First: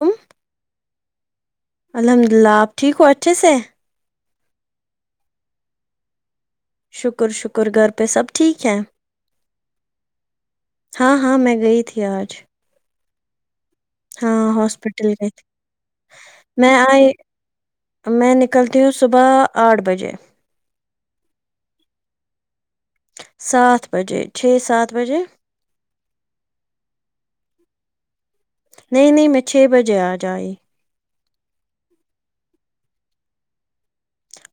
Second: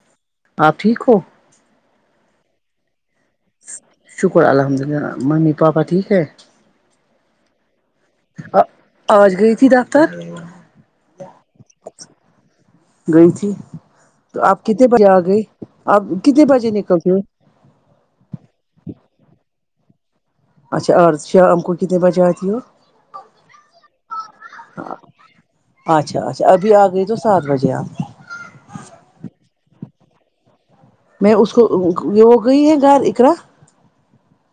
آمم آپ ٹھیک ہو الحمد للہ آپ ٹھیک ہو اچھے سے شکر الحمد للہ ممی پاپا ٹھیک ہے شکر شکر گھر پے سب ٹھیک ہیں تت ہاں ہاں میں گئی تھی آج گئی تھی ہاں تو آپ کتنے بجے ہاسپٹل آ گئی گئے تھی آپ کتنے بجے میں نکلتے آئی ہو میں نکلتی ہوں صبح آٹھ بجے اچھا اٹھ شام کو کتنے بجے آتی ہو سات بجے چھ سات بجے اچھا اچھا ابھی آ گئی تو سات بجے آپ نہیں نہیں میں چھ بجے آج آئی میں اس کو وہ ہو گئی ہے گر اقرا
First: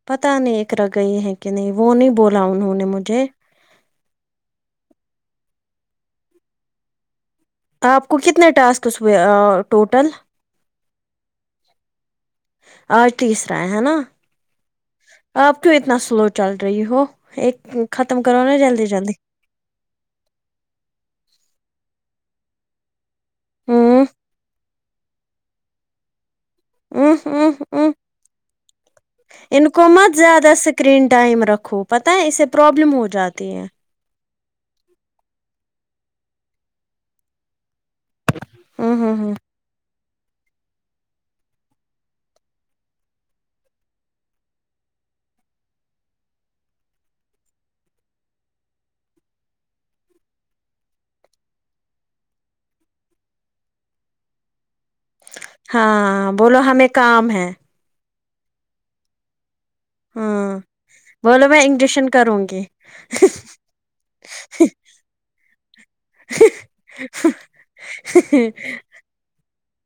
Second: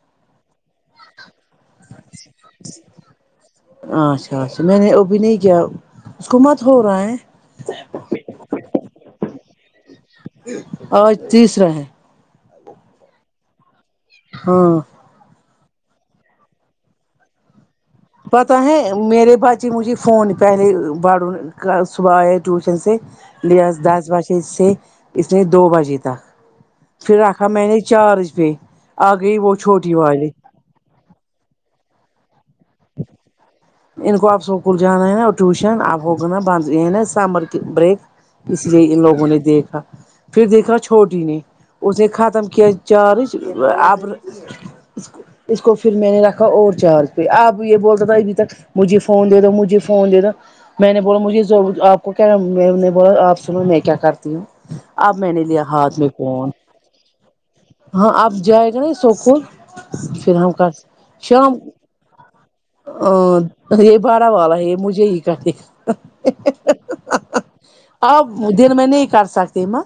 پتہ نہیں اقرا گئی ہے کہ نہیں وہ نہیں بولا انہوں نے مجھے اچھا اچھا میں نے ابھی نہیں کیا اس کو مت ہو رہا ہے آپ کو کتنے ٹاسکس ہوئے ٹوٹل آج تیسرا ہے آج تیسرا ہے ہے نا ہاں آپ کیوں اتنا سلو چل رہی ہو ایک ختم کرو پتہ نا ہے جلدی وہ جلدی میرے پاس جی مجھے فون پہلے باڑون کل صبح آئے ٹیوشن سے لیا آج دس ہ بجے سے اس میں دو بجے تک ہ پھر آخر ہ میں ہمیں نے ہ چارج گںی آگئی وہ ان کو چھوٹی مت والی زیادہ اسکرین ٹائم رکھو پتہ ہے اسے پرابلم ہو جاتی ہے ان کو اب اسکول جانا ہے نا ٹیوشن اب ہوگا نا بند ہے نا سمر کی بریک اس لیے ہوں ان ہوں لوگوں ہوں نے دیکھا پھر دیکھنا چھوڑدونگی نے اسے ختم کیا چارج ابر اس کو اس کو پھر میں نے رکھا اور چارج پہ آپ یہ بولتے بھائی ابھی تک مجھے فون دے دو مجھے فون دے دو میں نے بولا مجھے ذو آپ کو کیا میں نے بولا آپ سنو میں کیا کرتی ہوں اب میں نے لیا ہاتھ میں ہاں فون بولو ہمیں کام ہے ہاں اب جائے گا نا سوپور امم بولو میں انجیکشن کروں گی آ یہ بارہ والا ہے یہ مجھے ہی کاٹے اب دن میں نہیں کر سکتے نا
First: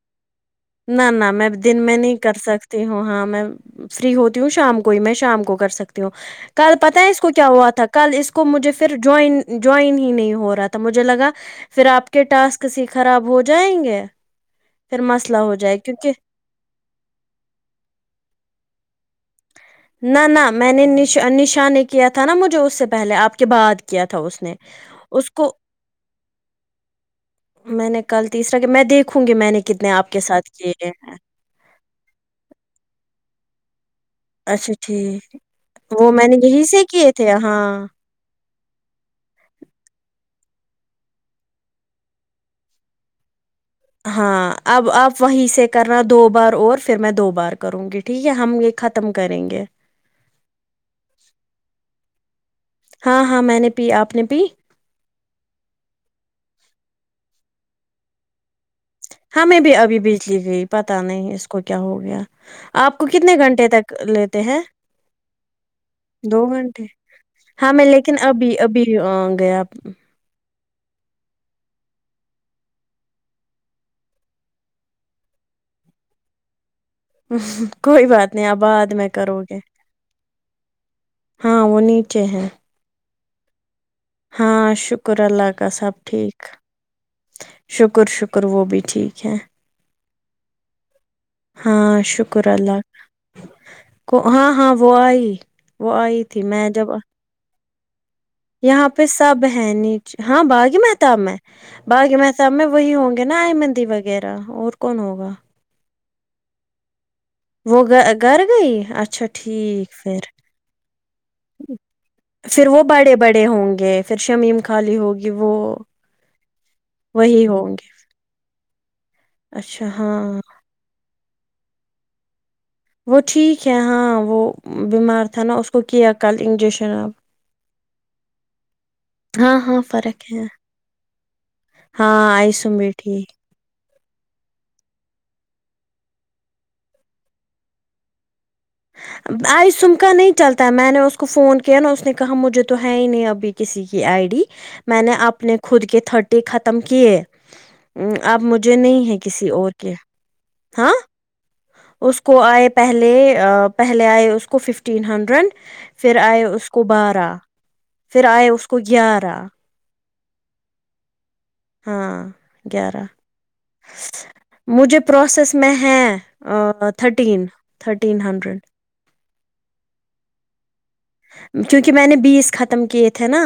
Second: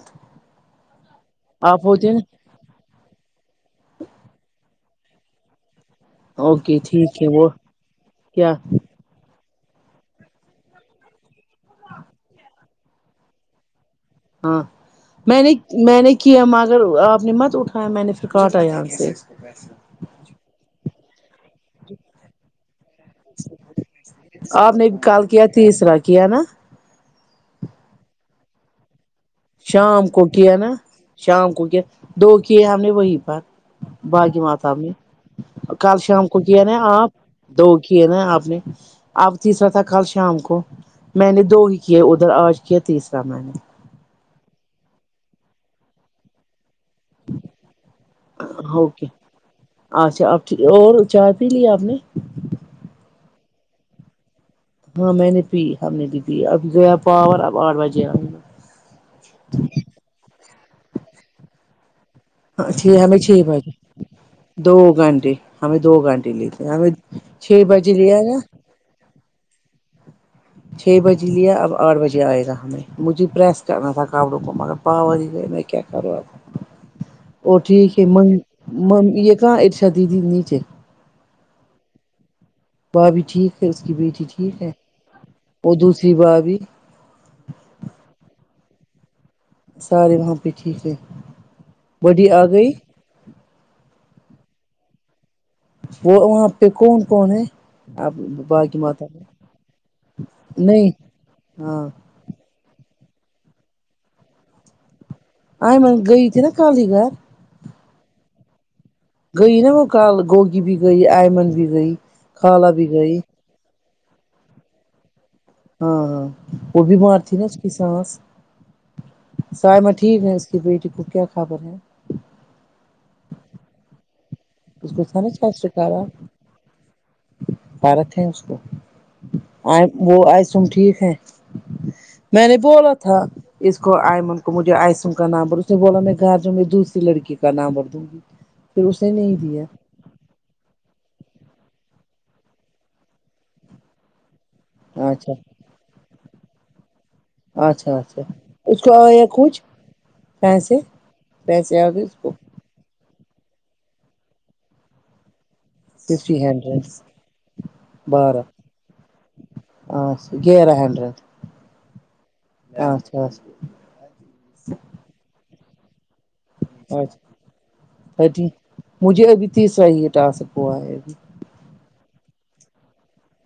نہ نہ نٹ دن میں نہیں کر نا سکت ہو ہاں میں فری ہوتی ہوں شام کو ہی میں شام کو کر سکتی ہوں ہوں کل اوکے پتہ ہے اس ٹھیک کو وہ کیا ہوا تھا کل اس کو کیا مجھے پھر جوائن جوائن ہی نہیں ہو رہا تھا مجھے لگا پھر آپ کے ٹاسک خراب ایسے ہو جائیں گے ہاں پھر مست میں نے میں نے کیا مگر آپ نے مت اٹھایا میں نے پھر کاٹا یہاں سے نہ نہ میں نے نشان نے نشا نے کیا تھا نا مجھے وہ اس سے پہلے آپ کے بات کیا تھا اس نے آپ کال اس کیا کو تیسرا کیا نا میں نے کل تیسرا کہ میں دیکھ شام کو کیا نا شام کو کیا دو کیے ہم نے وہی پر باقی وہا تھا اچھا آپ نے ٹھیک کل وہ شام میں نے کو کیا یہی نا سے آپ کیے تھے دو ہاں کیے نا آپ نے اب تیسرا تھا کل شام کو میں نے دو ہی کیے ادھر آج کیا تیسرا میں نے ہاں اب آپ وہیں سے کر رہا دو بار اور پھر میں دو بار کروں گی ٹھیک ہے ہم یہ اوکے ختم کریں گے اچھا اب کی اور چائے پی لیا آپ نے ہاں ہاں میں نے پی آپ نے پی ہاں میں نے پی ہم نے بھی پی اب گیا پاور اب آٹھ بجے اب ہاں میں بھی ابھی بجلی گئی پتا نہیں اس کو کیا ہو گیا گا چھ آپ کو ہمیں کتنے چھ گھنٹے بجے تک لیتے ہیں دو گھنٹے ہمیں گھنٹے دو لیتے گھنٹے ہمیں چھ ہاں میں بجے لیکن لیا نا ابھی ابھی گیا چھ بجے لیا اب آٹھ بجے آئے گا ہمیں مجھے پریس کرنا تھا کپڑوں کو مگر پاور ہی گیا کیا کرو آب وہ ٹھیک ہے کوئی مم بات نہیں اب بعد مم میں یہ کرو کہاں گے ارشا دیدی نیچے ہاں وہ نیچے ہیں بھابی ٹھیک ہے اس کی بیٹی ٹھیک ہے ہاں شکر اللہ کا اور سب دوسری ٹھیک بھابی شکر شکر وہ بھی ٹھیک ہے سارے وہاں پہ ٹھیک ہے ہاں بڑی آ شکر گئی اللہ کو ہاں ہاں وہ آئی وہ آئی تھی وہاں پہ میں جب کون کون ہے آپ باقی یہاں ماتا پہ سب ہے نیچ ہاں باغی نہیں متاب میں ہاں باغی متا سب میں وہی ہوں گے نا اہمندی وغیرہ اور کون ہوگا آئیں میں گئی تھی نا خالی گھر وہ گا گھر گئی اچھا اچھا گئی نا وہ ٹھیک کال پھر گوگی بھی گئی آئمن بھی گئی پھر خالہ وہ بھی بڑے گئی بڑے گںےہوں گے پھر شمیم خالی ہوگی کہ وہ ہاں ہاں وہ بی بھار تھی نا وہی اس کی ہوں گے سانس اچھا سائمہ ہاں ٹھیک ہے اس کی بیٹی کو کیا خابر ہے وہ ٹھیک ہے ہاں وہ اس کو بیمار تھا نا چسٹ اس کو کا کیا کل انجیکشن اب فرق ہے اس کو ہاں آ ہاں وہ فرق آئے ہے تم ٹھیک ہے ہاں میں نے آئیسم بولا تھا بیٹھی اس کو آئمن کو مجھے آئسن کا نام اس نے بولا میں گاجر میں دوسری لڑکی کا نام رکھدو آئی سم ک نہیں چلتا میں نے اس کو فون کیا نا اس نے کہا مجھے تو ہے ہی نہیں ابھی کسی کی آئی ڈی میں نے اچھا اپنے خود کی تھرٹی ختم کیے اچھا اچھا اب مجھے اس کو نہیں ہے آیا کسی کچھ اور کے پیسے ہاں پیسے آ گئے اس کو آئے پہلےا پہلے آئے اس کو ففٹین ہنڈریڈ پھر آئے ففٹی اس کو ہنڈریڈ بارہ پھر بارہ آئے اس کو گیارہ اچھا گیرہ ہینڈریڈ ہاں گیارہ اچھاچا مجھے پروسیس میں ہے ا اچھا تھرٹین تھرٹین تھرٹی ہنڈریڈ مجھے ابھی تیسرا ہی یہ ٹاسک ہوا ہے ابھی کیونکہ میں نے بیس ختم کیے تھے نا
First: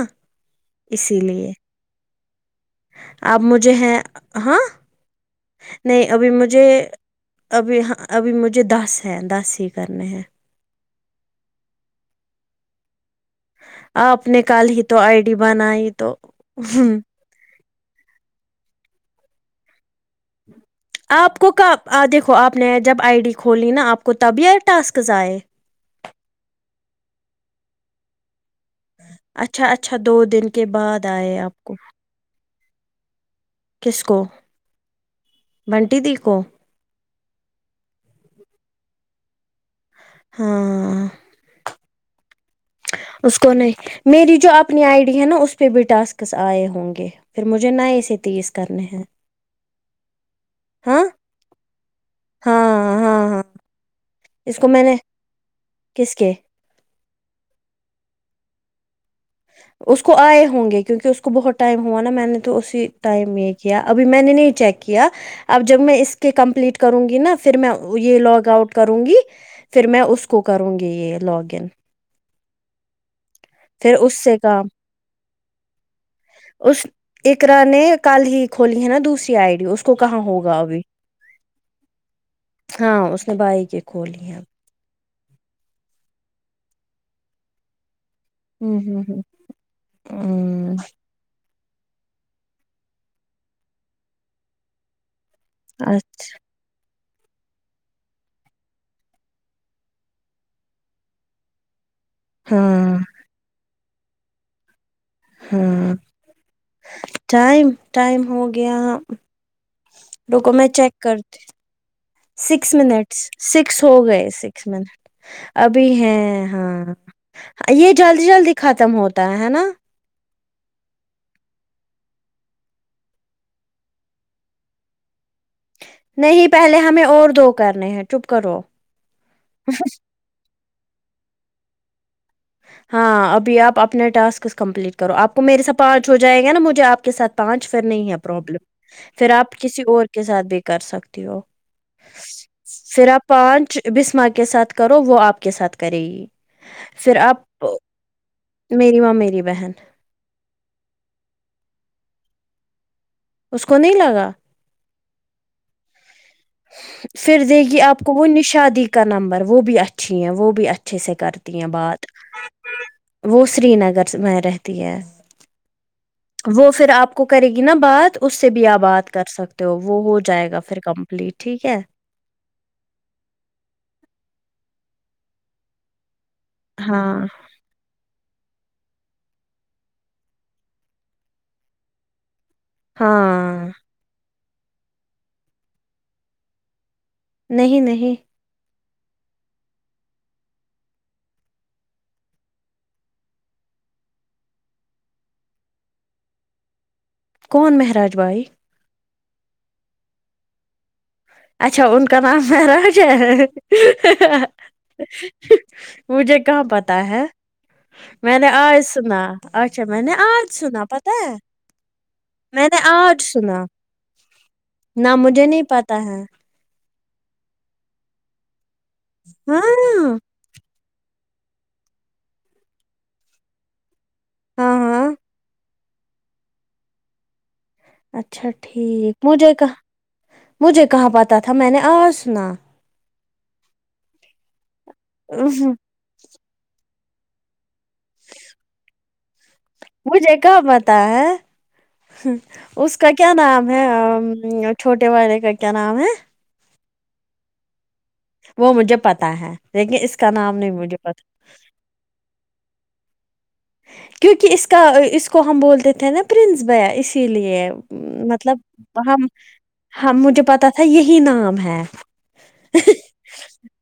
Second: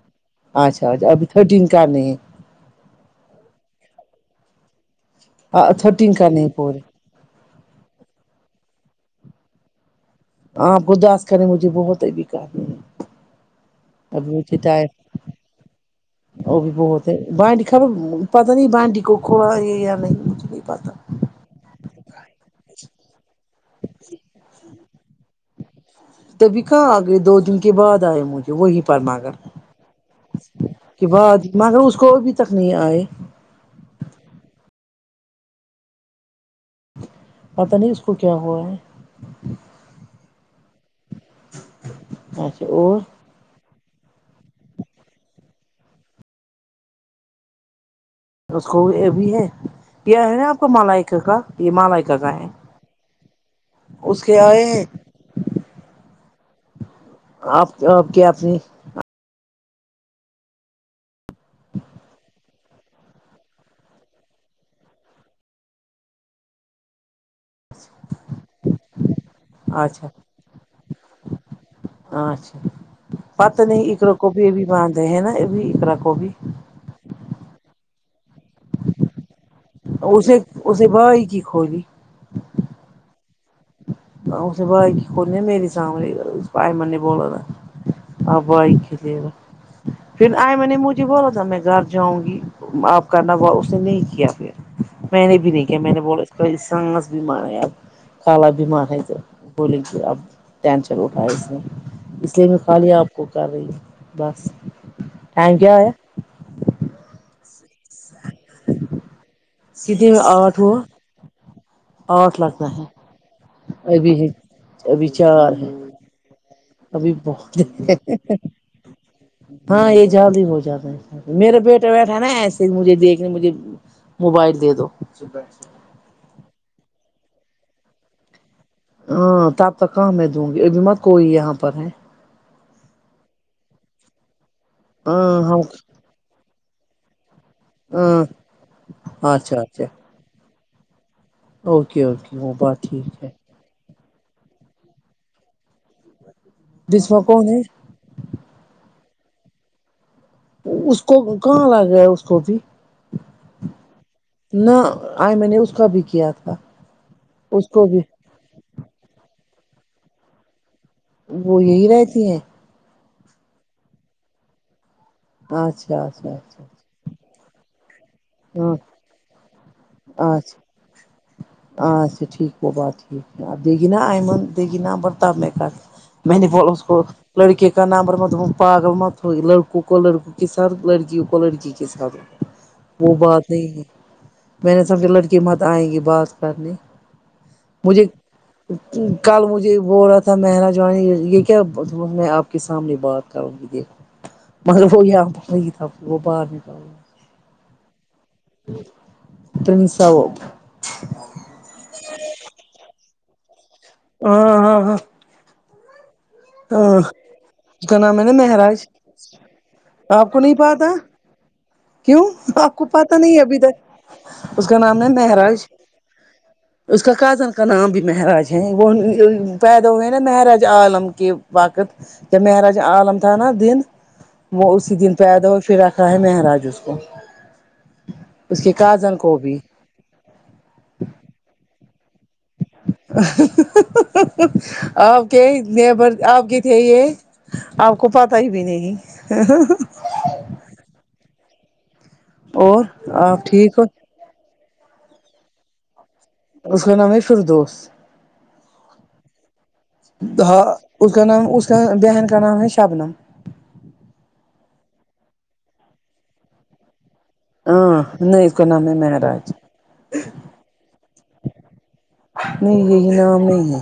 اچھا اچھ ابھی تھرٹین کرنے ہے آب مجھے ہے ہاں نہیں تھرٹین ابھی کرنے ہیں مجھے پورے ابھی ہاں ابھی مجھے دس ہیں دس ہی کرنے ہیں آپ کو دس کریں مجھے بہت ہے ابھی کرنے آپ ابھی نے مجھے کل ہی ٹائم تو آئی ڈی بنائی تو وہ بھی ہ بہت ہے بانڈی خبر پتہ نہیں بانڈی کو کھول یہ یا نہیں پتہ آپ کو دیکھو آپ نے جب آئی ڈی کھولی نا آپ کو تبھی ٹاسکز آئے تبھی کہاں آگئے دو دن کے بعد آئے مجھے وہی پر مگر اچھا اچھا دو دن کے کہ بعد ب آئے آپ مگر اس کو ابھی تک نہیں آئے کس کو بنٹی دی کو پتہ نہیں اس کو کیا ہوا ہے ہاں اچھا اور اس کو نہیں میری جو اپنی آئی ڈی ہے نا اس پہ بھی تسکس آئے ہوں گے پھر مجھے نئے سے تیس اس کو کرنے ہیں ابھی ہے یا ہے نا آپ ہاں مالائکا کا یہ مالائکا کا ہے ہاں ہاں ہاں اس کے ائے کو میں ہے نے کس کے آپ کے آپ کیا آپ نے اس کو آئے ہوں گے کیونکہ اس کو بہت ٹائم ہوا نا میں نے اسی ٹائم یہ کیا ابھی میں نے نہیں چیک کیا اب جب میں اس کے کمپلیٹ کر کروں گی نا پھر میں یہ لاگ آؤٹ کروں گی پھر میں اچھا اس کو کو کروں گی یہ لاگ ان اچھا پتا نہیں پھر ایککرا اس کو سے بھی ابھی کام باندھ ہے نا ابھی ایککرا کو بھی اس اقرا نے کل ہی کولی ہے نا دوسری آئیڈ ی اس کو کہاں اسے ہوگا ابھی اسے بھائی کی کھولی ہاں اس نے بھائی کی کھولی ہیں اب [unintelligible] اب بھائی ہوں کی ہوں ہوں پھر آئے میں ہوں نے مجھے بولا تھا میں گھر جاؤں گی آپ کرنا اس نے نہیں کیا پھر میں نے بھی نہیں کیا میں نے بولا اس کو [unintelligible] بیمار آب خالہ بیمار بولیں اب ٹینشن اٹھائے اس نے اس لیے میں خالی ہاں آب کو کررہی ہے بس ٹائم کیا آیا ہاں ٹائم ٹائم ہو گیا سیدھے روکو آٹھ میں ہوا چیک کرتی آٹھ لگنا سکس منٹ سکس ہو ہے ابھی ہے گئے سکس منٹ ابھی چار ہے ابھی ہیں ہاں ابھی بہت یہ جلدی جلدی ختم ہوتا ہے ہے نا ہاں زیادہ ہی بہت زیادہ ہے میرا بیٹا بیٹھا ہے نا ایسے ہی مجھے دیکھنے مجھے موبائل دے دو نہیں پہلے ہمیں اور دو کرنے ہیں چپ کرو ہاں تب تک کہاں میں دوں گی ابھی مت کوئی یہاں پر ہے ہاں ابھی آپ اپنا ٹاسک کمپلیٹ کرو آپ ہاں کو ہم میرے ساتھ پا نچ ہو جائے گا نا مجھے آپ کے ساتھ پانچ فر نہیں ہے ہاں پربلم پھر آپ اچھا کسی اچھا اور کے ساتھ بھی کر سکتی ہو اوکے اوکے وہ بات پھر ٹھیک آپ ہے پانچ بسماں کے ساتھ کرو وہ آپ کے ساتھ کرے گی پھر بسما آپ کون ہے میری ماں میری بہن اس کو کہاں آتا ہے اس کو ابھی اس کو نہیں لگا نہ آئے میں نے اس کا بھی کیا تھا پھر اس دیکھییے آپ بھی کو وہ نشاء دی کا نمبر وہ بھی اچھی ہے وہ بھی اچھی اچھے سے کرتی وہ ہیں یہی بات رہتی ہیں وہ سری نگر میں رہتی ہے اچھا اچھا اچھا وہ پھر آپ کو کرے گی نا بات اس سے بھی آپ بات کر سکتے ہو وہ ہو ہاں جائے گا اچھا پھر کمپلیٹ ٹھیک ہے اچھا ٹھیک وہ بات ٹھیک د گی نا ایئمن دگی نابرتاب میں میں نے اس کو ہاں لڑکے نامبر م پاگل م تھ لڑکوں کو لڑکوں کے ساتھ لڑکیوں کو لڑکی کے ساتھ وہ بات ہاں نہیں ہے میں نے سمجھا لڑکی مت آئیں گی بات کرنے نہیں مجھے نہیں کل مجھے بول رہا تھا مہراجانی یہ کیا میں آپ کے سامنے بات کروں دیک مگرب وہ ہوئی تھا وہ باہر نکال کون مہراج بائیی تنسا وہ اچھا ان کا نام ہے راجا ہاں ہاں مجھے کہاں پتا ہے کیا نام ہے نے میں آج مہراج سنا اچھا میں نے آپ کو آج نہیں پا سنا تھا پتا ہے کیوں میں آپ کو نے پتا آج نہیں ابھی سنا تک اس کا نام ہے نہ مجھے نہیں مہراج پتا ہے اس کا کازن کا نام بھی مہاراج ہے وہ ہاں پیدا ہوئے ہیں نا مہراج عالم کے وقت جب مہراج عالم تھا نا دن وہ ہاں اسی ہاں دن پیدا ہو اور پھر رکھ رہا ہے مہراج اس کو اچھا اس کے ٹھیک کازن کو مجھے بھی کہاں مجھے کہاں پتہ تھا میں نے آج سنا آپ کے نیبر آپ کے تھے یہ آپ کو پتا ہی بھی نہیں مجھے کہاں پتا ہے اور اس کا کیا آپ نام ٹھیک ہو ہے چھوٹے والے کا کیا نام ہے اس کا نام ہے فردوس وہ مجھے پتا ہے لیکن اس کا نام ہاں نہیں مجھے اس کا پتا نام اس بہن کر نام ہیں شبنم کیوںکہ اس کا اس کو ہم بولتے تھے نا پرنس بیا اس اسی لیے ہاں نہیں اس مطلب کا نام ہے مہراج ہم مجھے پتا تھا یہی نام ہے نہیں یہی نام نہیں ہے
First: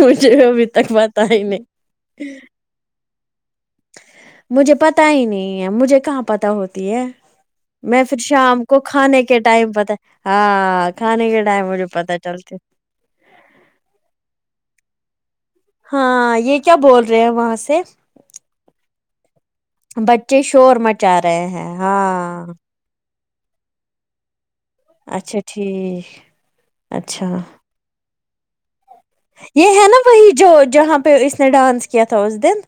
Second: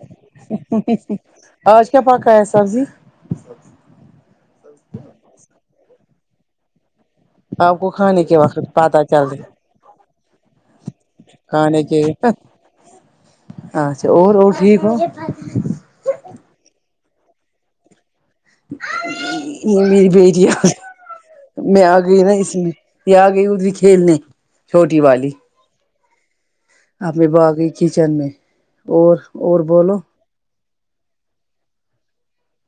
مجھے ابھی تک پتا ہی نہیں آج کیا پکا ہے سبزی مجھے پتا ہی نہیں ہے مجھے کہاں پتا ہوتی ہے آپ کو میں پھر کھانے کے وقت شام کو پتہ کھانے چل کے رہی ٹائم پتا ہاں کھانے کے ٹائم کھانے مجھے کے پتا چلتے اچھا اور اور ٹھیک ہو ہاں یہ کیا بول رہے ہیں وہاں سے میری بچے بیٹی آ گئی شور مچا رہے ہیں میں آ گئی نا ہاں اس لئے یہ آ گئی ا بھی کھیلنے چھوٹی والی اچھا ٹھیک اپنے اچھا باغی کچن میں اور اور یہ ہے نا بولو وہی جو جہاں پہ اس نے ڈانس کیا تھا اس دن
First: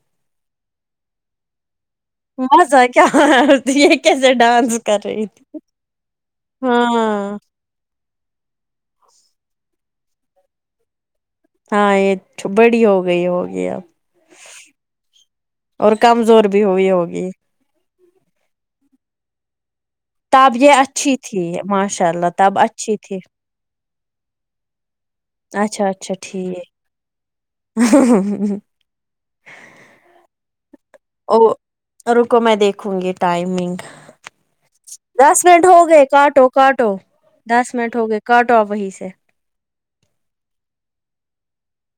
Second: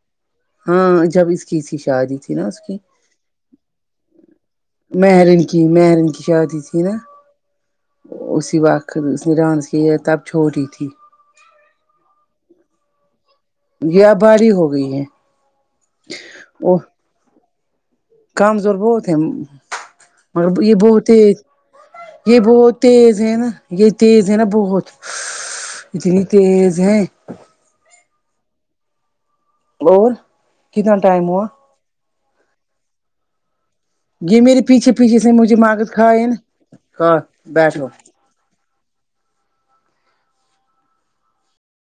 ہاں جب اس کی تھی شادی تھی نا اس کی مزہ کیا آ یہ یہ کیسے ڈانس کر رہی ہے میرن کی میرن کی شادی تھی نا اسی وقت اس نے ڈانس کیا تب چھوٹی تھی ہاں یہ بڑی ہو گئی ہوگی ہے یہ اب باری ہو گئی ہے اور کمزور بھی وہ ہوئی ہوگی کمزور بہت ہیں تب یہ بہت اچھی تیز تھی ماشاء اللہ یہ تب بہت اچھی تھی تیز ہے نا یہ تیز ہے نا بہت اتنی تیز ہے ہ اور کتنا ٹائم ہوا او رکو میں دیکھوں گی ٹائمنگ یہ میرے پیچھے پیچھے سے دس مجھے منٹ ہو ماگت گئے کھائے نا کاٹو کاٹو ہاں دس بیٹھو منٹ ہو گئے کاٹو آپ وہی سے